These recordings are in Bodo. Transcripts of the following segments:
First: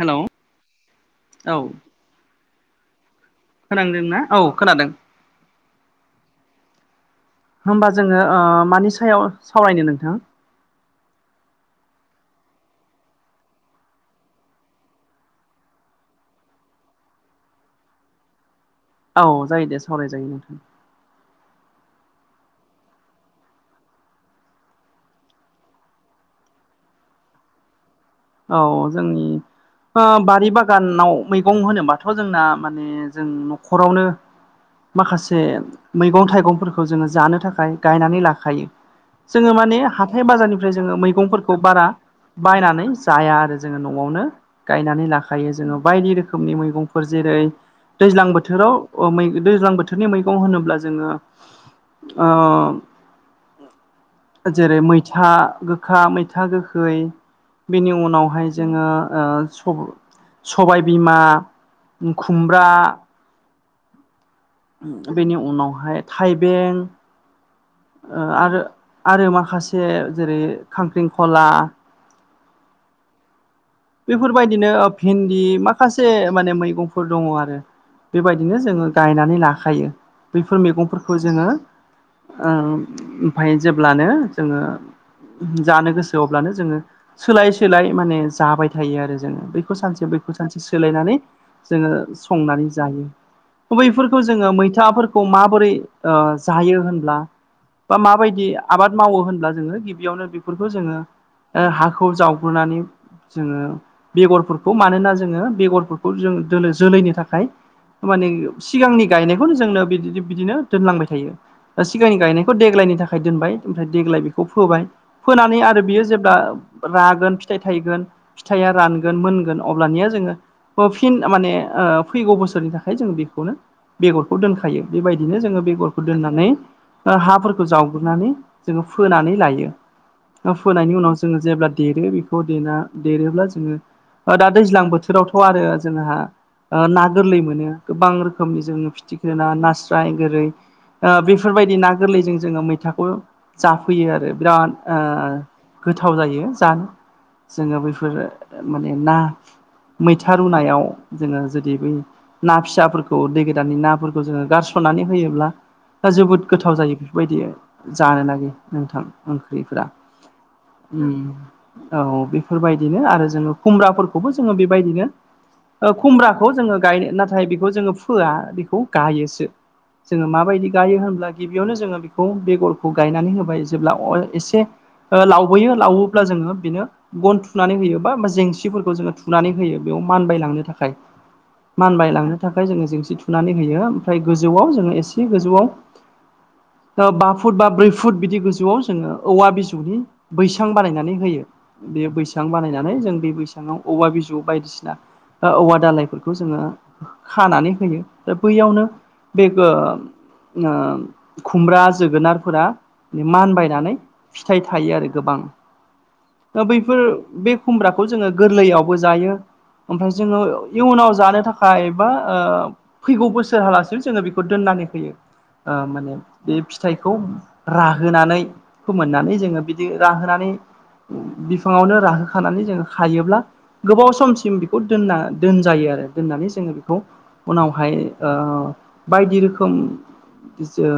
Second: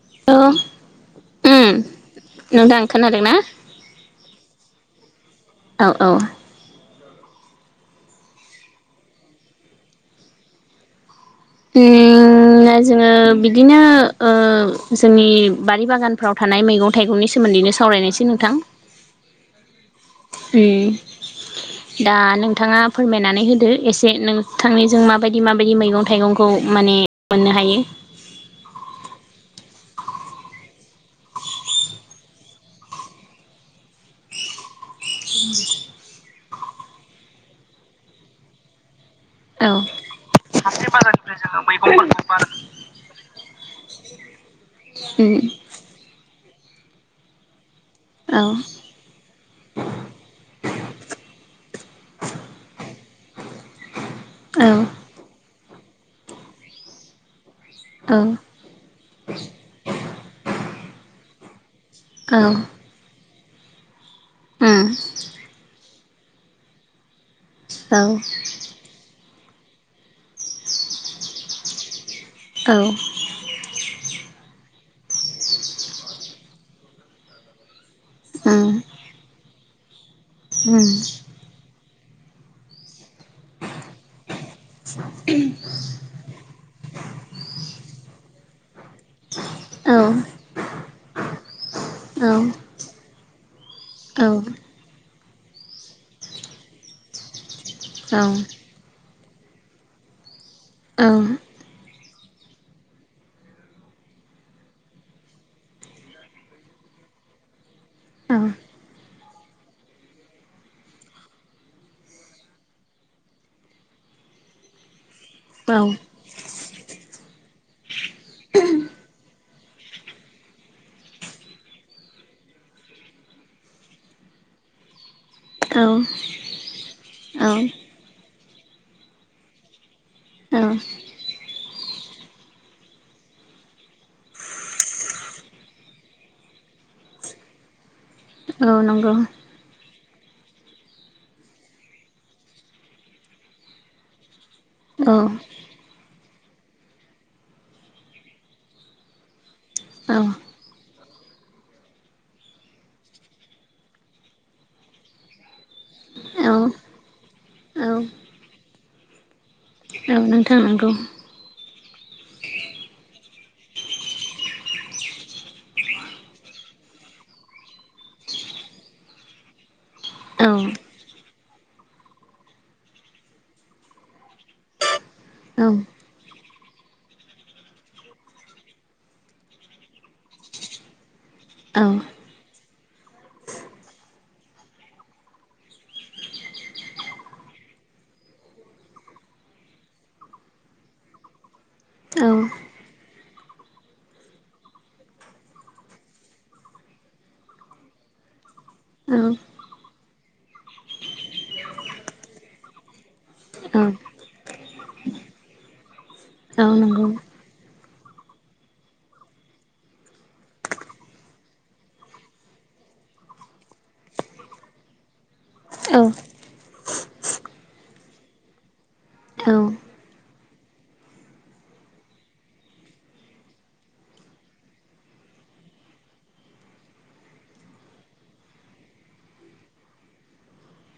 हेलौ औ औ उम नोंथां खोना खोनादोंना औ खोनादों औ औ होमबा जोङो ओ मानि सायाव सावरायनो नोंथां? बे होनाय जोङो बिदिनो ओ जोंनि बारि बागानफ्राव थानाय मैगं थाइगंनि सोमोन्दै दे सावरायनायसै नोंथां औ जायो दे सावराय जायो। उम दा नोंथांङा फोरमायनानै होदो एसे नोंथांनिजों माबायदि माबायदि मैगं थाइगंखौ माने मोननो हायो। औ औ जोंनि ओ बारि बागानाव मैगं होनोबाथ' जोंना माने जों न'खरावनो माखासे मैगं थाइगंफोरखौ जोंङो जानो थाखाय गायनानै लाखायो जोंङो औ माने हाथाय बाजारनिफ्राय हाथाय जोंङो बाजारनिफ्राय मैगंफोरखौ जोङो बारा मैगंफोरखौ बारा बायनानै दा आरो जोंङो नआवनो जोंङो न'आवनो गायनानै उम लाखायो जोंङो बायदि रोखोमनि मैगंफोर जेरै दैज्लां औ बोथोराव अ मै दैज्लां बोथोरनि मैगं होनोब्ला जोंङो ओ औ जेरै मैथा गो गोखा मैथा गोखै बेनि औ उम उनावहाय जोंङो ओ स-सबायबिमा औ खुमब्रा बेनि उनावहाय थाइबें औ ओ आरो आरो माखासे जेरै खांख्रिंखला औ बेफोर बायदिनो ओ भिन्दि माखासे माने मैगंफोर दंंङ आरो बेबायदिनो जोंङो गायनानै लाखायो बैफोर मैगंफोरखौ जोंङो ओ ओमफाय जेब्लानो जोंङो जानो गोसो अब्लानो जोंङो सोलाय सोलाय माने जाबाय थायो आरो जोंङो बेखौ सानसे बैखौ सानसे सोलायनानै जोंङो संनानै जायो। बैफोरखौ औ जोंङो मैथाफोरखौ माबोरै ओ जायो होनब्ला बा औ माबायदि आबाद मावो होनब्ला जोंङो गिबियावनो बेफोरखौ जोंङो औ ओ हाखौ जावग्रोनानै जोंङो बेगरफोरखौ मानोना जोंङो बेगरफोरखौ जों दोनो जोलैनि थाखाय माने औ सिगांनि गायनायखौनो जोंनो बि बिदिनो दोनलांबाय थायो। सिगांनि गायनायखौ देग्लायनि थाखाय दोनबाय ओमफ्राय देग्लायनिखौ बा फोबाय फोनानै आरो बियो जेब्ला रागोन फिथाइ थायगोन फिथाइया रानगोन मोनगोन अब्लानिया जोंङो फिन माने ओ फैगौ बोसोरनि थाखाय जों बेखौनो बेगरखौ दोनखायो बेबायदि बिदिनो जोङो औ बेगरफोर दोननानै ओ औ हाफोरखौ जावग्रोनानै जोंङो फोनानै लायो औ फोनायनि उनाव जोंङो जेब्ला देरो बेखौ देना देरोब्ला जोंङो दा दैज्लां बोथोरावथ' आरो जोंहा ओ ना गोरलै मोनो गोबां रोखोमनि औ जोंङो नंगौ फिथिख्रिना नास स्राय गोरै ओ बेफोरबायदि ना गोरलैजों जोंङो मैथाखौ जाफैयो आरो बिराद ओ औ गोथाव जायो जानो जोंङो बैफोर माने ना औ मैथा रुनायाव जोंङो जुदि बै ना फिसाफोरखौ दै गोदाननि नाफोरखौ जोङो गारसननानै होयोब्ला दा औ जोबोद गोथाव जायो बेफोरबायदि जानो नागै नोंथां ओं ख्रिफ औ नोंथां नंगौ औ बे [unintelligible] बेफोरबायदिनो आरो जोंङो खुमब्राफोरखौबो जोंङो बेबायदिनो ओ खुमब्राखौ जोंङो गायनो नाथाय बेखौ जोंङो फोआ बेखौ गायोसो। जोङो औ माबायदि गायो होनब्ला गिबियावनो जोङो बेखौ बेगरखौ गायनानै होबाय जेब्ला अय एसे ओ औ लावबोयो लावोब्ला जोङो बेनो गन थुनानै होयो बा जेंसिफोरखौ जोङो थुनानै होयो बेयाव मानबायलांनो थाखाय। औ मानबायलांनो थाखाय जोङो जेंसि थुनानै होयो ओमफ्राय गोजौआव जोङो एसे गोजौआव [inaudible] ओ बा फुट बा ब्रै फुट बिदि गोजौआव जोङो औवा बिजौनि बैसां बानायनानै होयो। बे बैसां औ बानायनानै जों बे बैसांआव औवा बिजौ बायदिसिना ओ औवा दालायफोरखौ जोङो खानानै होयो। बैयावनो बे गो ओ खुमब्रा जोगोनारफोरा औ मानबायनानै औ फिथाइ थायो आरो गोबां। ओ बैफोर नंगौ बे खुमब्राखौ जोङो गोरलैयावबो जायो। ओमफ्राय जोङो इयुनाव जानो थाखाय बा ओ फैगौ बोसोर हलासिम जोङो बेखौ दोननानै [unintelligible] ओ औ माने बे फिथाइखौ राहोनानै फोमोननानै औ जोङो बिदि राहोनानै बिफाङावनो राहोखानानै जोङो खायोब्ला गोबाव समसिम बेखौ दोनना दोनजायो आरो। दोननानै जोङो बेखौ उनावहाय ओ बायदि रोखोम ओ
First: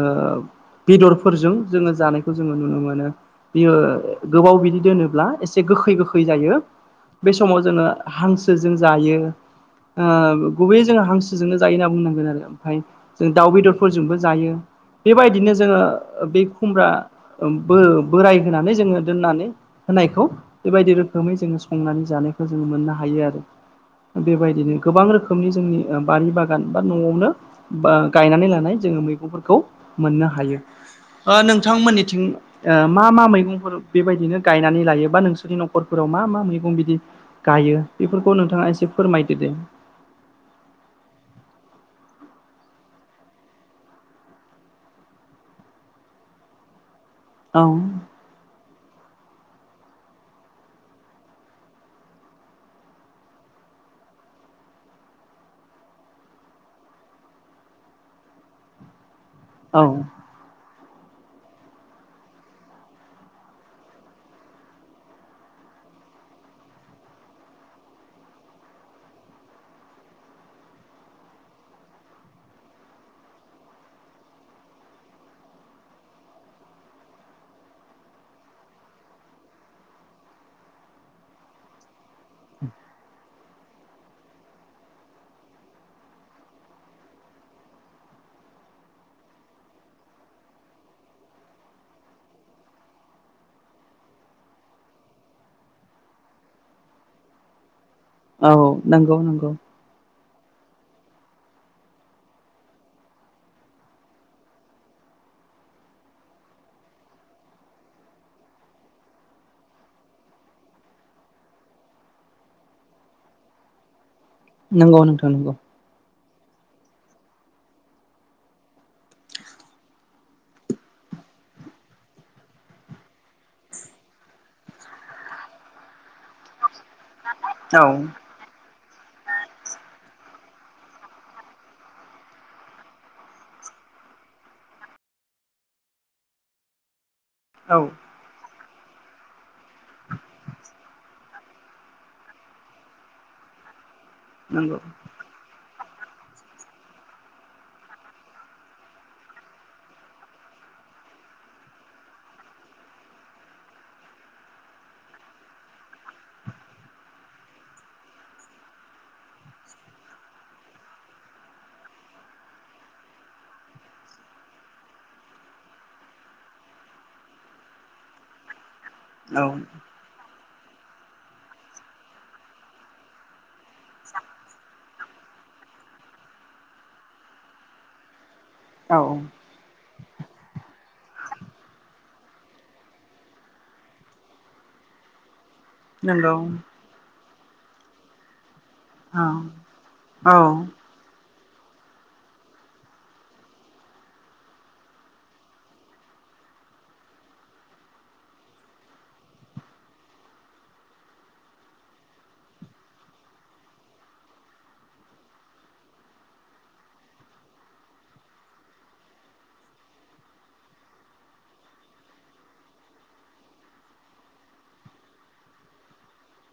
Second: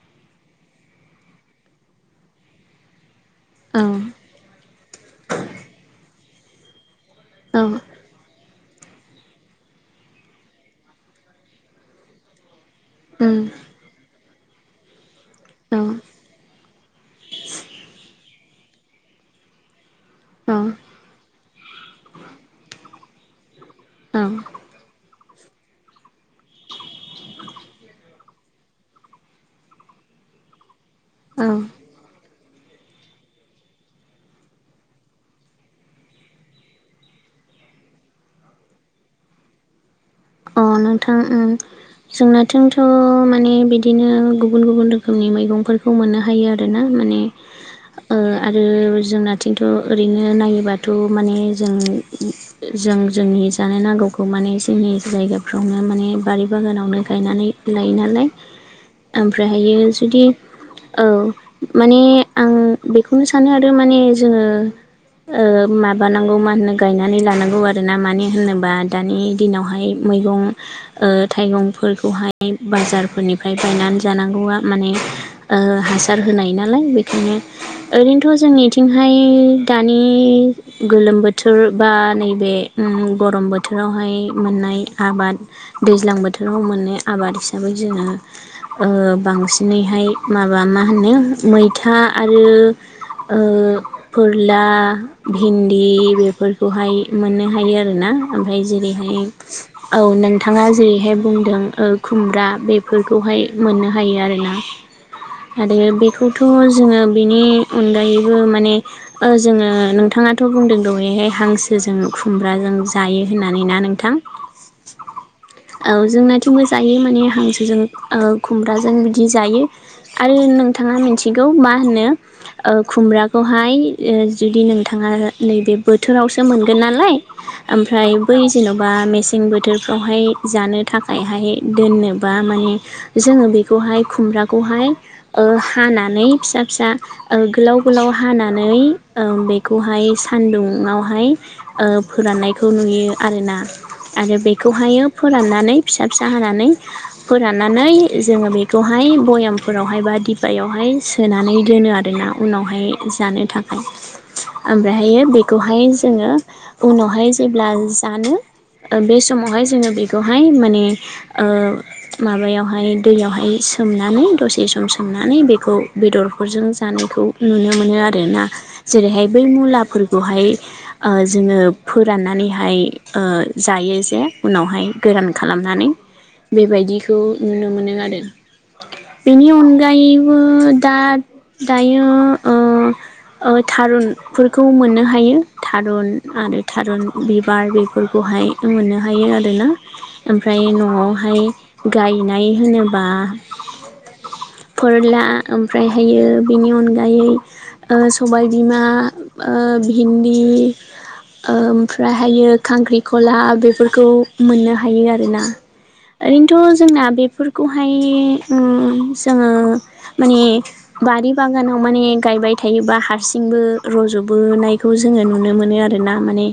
बेदरफोरजों जोङो जानायखौ जोङो नुनो मोनो। बियो उम गोबाव बिदि दोनोब्ला एसे गोखै गोखै जायो। बे समाव औ जोङो हां सोजों जायो गुबै जोङो हांसोजोंनो जायो होनना बुंनांगोन आरो। फ्राय जों औ दाउ बेदरफोरजोंबो जायो। बेबायदिनो जोङो बे खुमब्रा बो-बोराय होनानै जोङो दोननानै होनायखौ बेबायदि रोखोमै जोङो संनानै जानायखौ जोङो मोननो हायो आरो। बेबायदिनो गोबां रोखोम रोखोमनि जोंनि बारि बागान बा न'आवनो गायनानै बा लानाय जोङो मैगंफोरखौ मोननो ह हायो। ओ औ नोंथांमोननिथिं ओ मा मा मैगंफोर बेबायदिनो गायनानै लायो बा नोंसोरनि न'खरफोराव मा मा मैगं बिदि गायो बेफोरखौ नोंथाङा एसे फोरमायदो दे। अ नोंथां उम। जोंना इथिंथ' माने बिदिनो गुबुन गुबुन रोखोमनि मैगंफोरखौ मोननो हायो आरोना माने औ ओ आरो जोंना आथिंथ' ओरैनो नायोबाथ' माने जों जों जोंनि जानो नांगौ खौ माने जोंनि जायगाफ्रावनो माने बारि बागानावनो गायनानै लायो नालाय। औ ओमफ्रायहायो जुदि औ माने आं बेखौनो सानो आरो माने जोङो ओ माबानांगौ मा होनो गायनानै लानांगौ आरो ना मानो होनोबा दानि दिनावहाय मैगं ओ थाइगंफोरखौहाय बाजारफोरनिफ्राय बायनानै जानांगौआ माने ओ हासार होनाय नालाय बेखायनो ओरैनोथ' जोंनिथिंहाय दानि गोलोम बोथोर बा नैबे उम गरम बोथोरावहाय मोननाय आबाद दैज्लां बोथोराव मोननाय आबाद हिसाबै जोङो ओ बांसिनैहाय हायो माबा मा होनो मैथा आरो ओ फोरला, भिन्दि बेफोरखौहाय मोननो हायो आरो। आरोना औ ओमफ्राय नंगौ जेरैहाय नंगौ औ नोंथाङा जेरैहाय बुंदों ओ खुमब्रा बेफोरखौहाय मोननो हायो आर ना। आरो बेखौथ' जोङो बेनि अनगायैबो माने जोङो नोंथां नोंथाङाथ' बुंदों दहयहाय हांसोजों खुमब्राजों जायो होननानै ना नोंथां? नंगौ नोंथां नंगौ। थिंबो जायो माने हांसोजों ओ खुमब्राजों बिदि जायो आरो नोंथाङा मिथिगौ गौ मा होनो ओ खुमब्राखौहाय ओ जुदि नोंथाङा नैबे बोथोरावसो मोनगोन नालाय औ ओमफ्राय बै जेन'बा मेसें मेसें बोथोरफ्रावहाय जानो थाखायहाय दोननोबा माने जोङो बेखौहाय खुम ब्राखौहाय ओ हानानै फिसा फिसा औ गोलाव गोलाव हानानै ओ बेखौहाय सानदुंङाव हाय ओ फोराननायखौ नुयो आरोना आरो नंगौ बेखौहायो फोराननानै फिसा फिसा हानानै फोराननानै जोङो बेखौहाय भयामफोरावहाय बा दिबायावहाय सोनानै दोनो आरोना उनावहाय जानो थाखाय ओमफ्रायहायो बेखौहाय जोङो उनावहाय जेब्ला जानो बे समावहाय जोङो बेखौहाय माने ओ माबायावहाय दैयावहाय सोमनानै दसे सम सोमनानै बेखौ बेदरफोरजों जानायखौ नुनो मोनो आरोना जेरैहाय बै औ मुलाफोरखौहाय ओ‌ जोङो फोराननानैहाय ओ जायो जे उनावहाय गोरान खालामनानै बेबायदिखौ नुनो मोनो आरो औ बेनि अन गायैबो दा दायो ओ थारुनफोरखौ मोननो हायो थारुन नंगौ आरो थारुन बिबार बेफोरखौहाय मोननो हायो औ आरोना औ ओमफ्राय न'आवहाय गायनाय होनोब्ला फोरला ओमफ्रायहायो बेनि अनगायै ओ सबायबिमा ओ भिन्दि ओमफ्रायहायो खांख्रिखला बेफोरखौ मोननो हायो आरोना ओरैनोथ' जोंना बेफोरखौहाय ओ जोङो माने बारि बागानाव माने गायबाय थायोबा हारसिंबो रज'बोनायखौ जोङो नुनो मोनो आरो ना माने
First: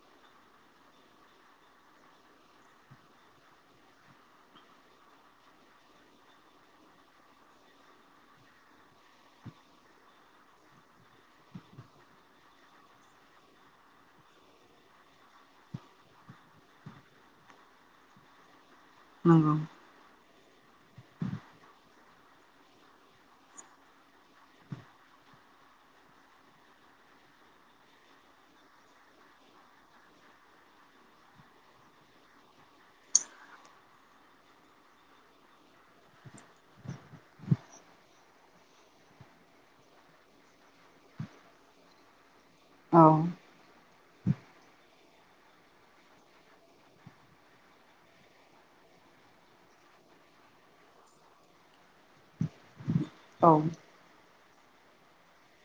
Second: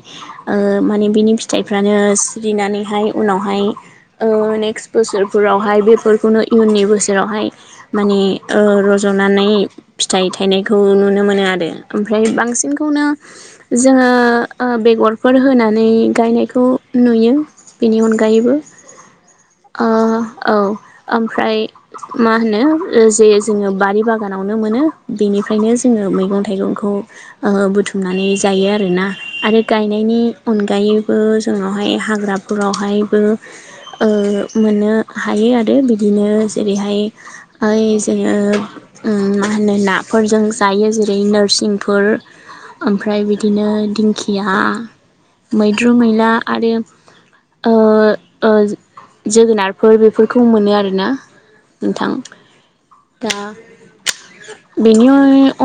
ओ माने बिनि फि फिथाइफ्रानो सिरिनानैहाय उनावहाय ओ नेक्स्ट बोसोरफोरावहाय बेफोरखौनो इयननि बोसोरावहाय माने ओ रज'नानै फिथाइ थायनायखौ नुनो मोनो आरो ओमफ्राय बांसिनखौनो जोङो बेगरफोर होनानै गायनाय बेखौ नुयो बेनि अनगायैबो नंगौ ओ औ ओमफ्राय मा होनो जे जोङो बारि बागानावनो मोनो बेनि ओनिफ्रायनो जोङो मैगं थाइगंखौ ओ‌ बुथुमनानै जायो आरोना आरो गायनायनि अनगायैबो जोंनावहाय हाग्राफोरावहायबो ओ मोननो हायो आरो बिदिनो जेरैहाय ओ जोङो ओम होनो नाफोरजों जायो जेरै नोरसिंफोर औ ओमफ्राय बिदिनो दिंखिया मै बाद्रु मैला आरो ओ ओ जोगोनारफोर बेफोरखौ मोनो आरोना नोंथां दा औ बेनि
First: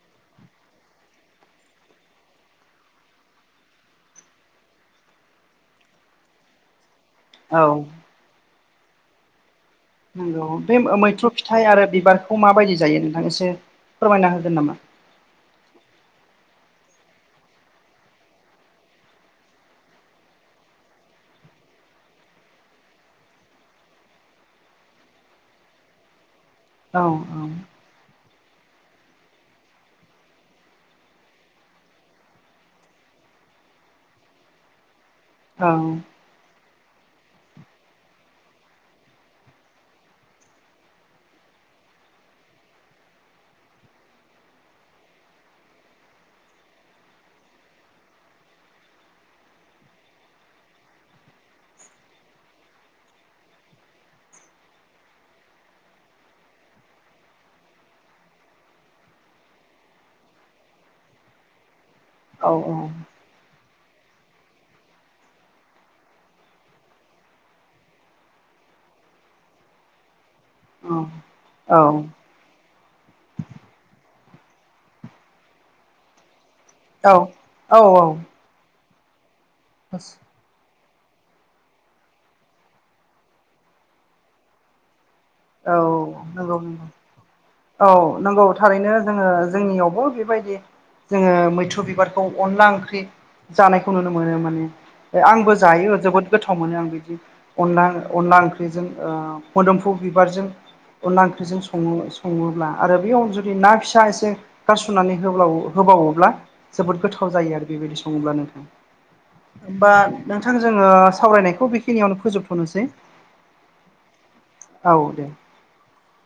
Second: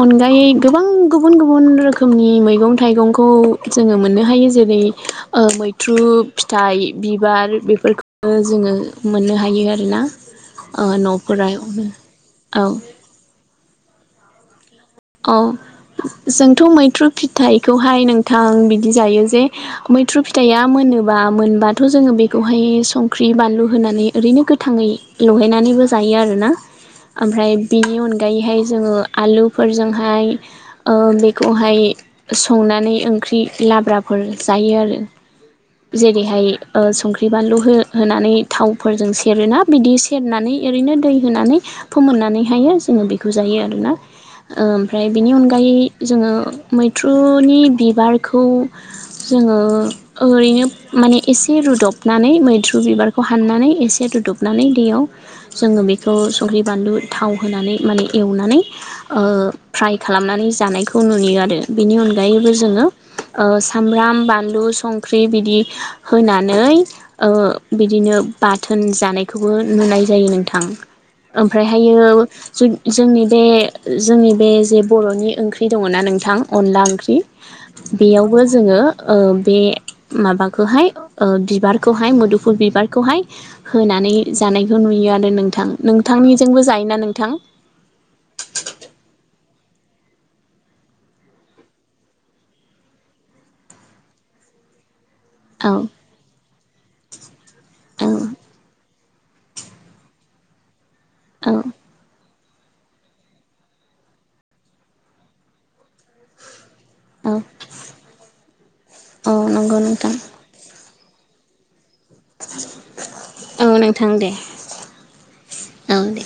अनगायै गोबां गुबुन गुबुन रोखोमनि मैगं थाइगंखौ जोङो मोननो हायो जेरै ओ मैथ्रु फिथाइ बिबार औ बेफोरखौनो जोङो मोननो हायो आरो नंगौ बे मैथ्रु फिथाइ आरो बिबारखौ औ माबायदि जायो नोंथाङा एसे फोरमायना होगोन नामा औ जोंथ' मैथ्रु फिथाइखौहाय नोंथां बिदि जायो जे मैथ्रु फिथाइआ मोन होनोबा मोनबाथ' जोङो बेखौहाय संख्रि बानलु होनानै ओरैनो गोथाङै लगायनानैबो जायो आरो ना औ आमफ्राय बिनि अनगायैहाय जोंङो आलु फोरजोंहाय ओ बेखौहाय संनानै ओंख्रि लाब्राफोर जायो हायो औ आरो जेरैहाय ओ संख्रि बानलु हो होनानै थावफोरजों सेरोना बिदि सेरनानै ओरैनो दै होनानै फोमोननानैहायो जोङो बेखौ जायो आरोना ओ ओमफ्राय बिनि अनगायै जोङो मैथ्रुनि बिबारखौ जोंङो ओरैनो माने एसे रुदबनानै मैथ्रु बिबारखौ हाननानै एसे रुदबनानै दैयाव जोंङो बेखौ संख्रि बानलु थाव होनानै माने एवनानै ओ फ्राय खालामनानै जानायखौ नुयो आरो बेनि अनगायैबो औ जोंङो औ ओ सामब्राम बानलु संख्रि बिदि होनानै ओ बिदिनो बाथो होनजानायखौबो नुनाय जायो नोंथां। औ ओमफ्रायहायो औ जो-जोंनि बे जोंनि बे जे बर'नि ओंख्रि दंङना नोंथां अनला औ ओंख्रि औ बेयावबो जोंङो ओ बे माबाखौहाय ओ बिबारखौहाय मोदोमफुल बिबारखौहाय होनानै जानायखौ नुयो आरो नोंथां नंगौ नोंथांनिजोंबो नंगौ जायोना नोंथां? औ नंगौ थारैनो जोंङो जोंनियावबो बेबायदि जोंङो मैथ्रु बिबारखौ अनला ओंख्रि जानायखौ नुनो मोनो माने आंबो औ जायो जोबोद गोथाव मोनो आं अनला औ अनला ओंख्रिजों ओ मोदोमफु बिबारजों अनला औ ओंख्रिजों संङो संङोब्ला आरो बे अन जुदि ना फिसा एसे गारसननानै होबाव होबावोब्ला जोबोद गोथाव औ जायो आरो बेबायदि संङोब्लानो औ नंगौ होमबा नोंथां जोंङो सावरायनायखौ बेखिनियावनो फोजोबथ'नोसै औ नोंथां दे औ दे औ दे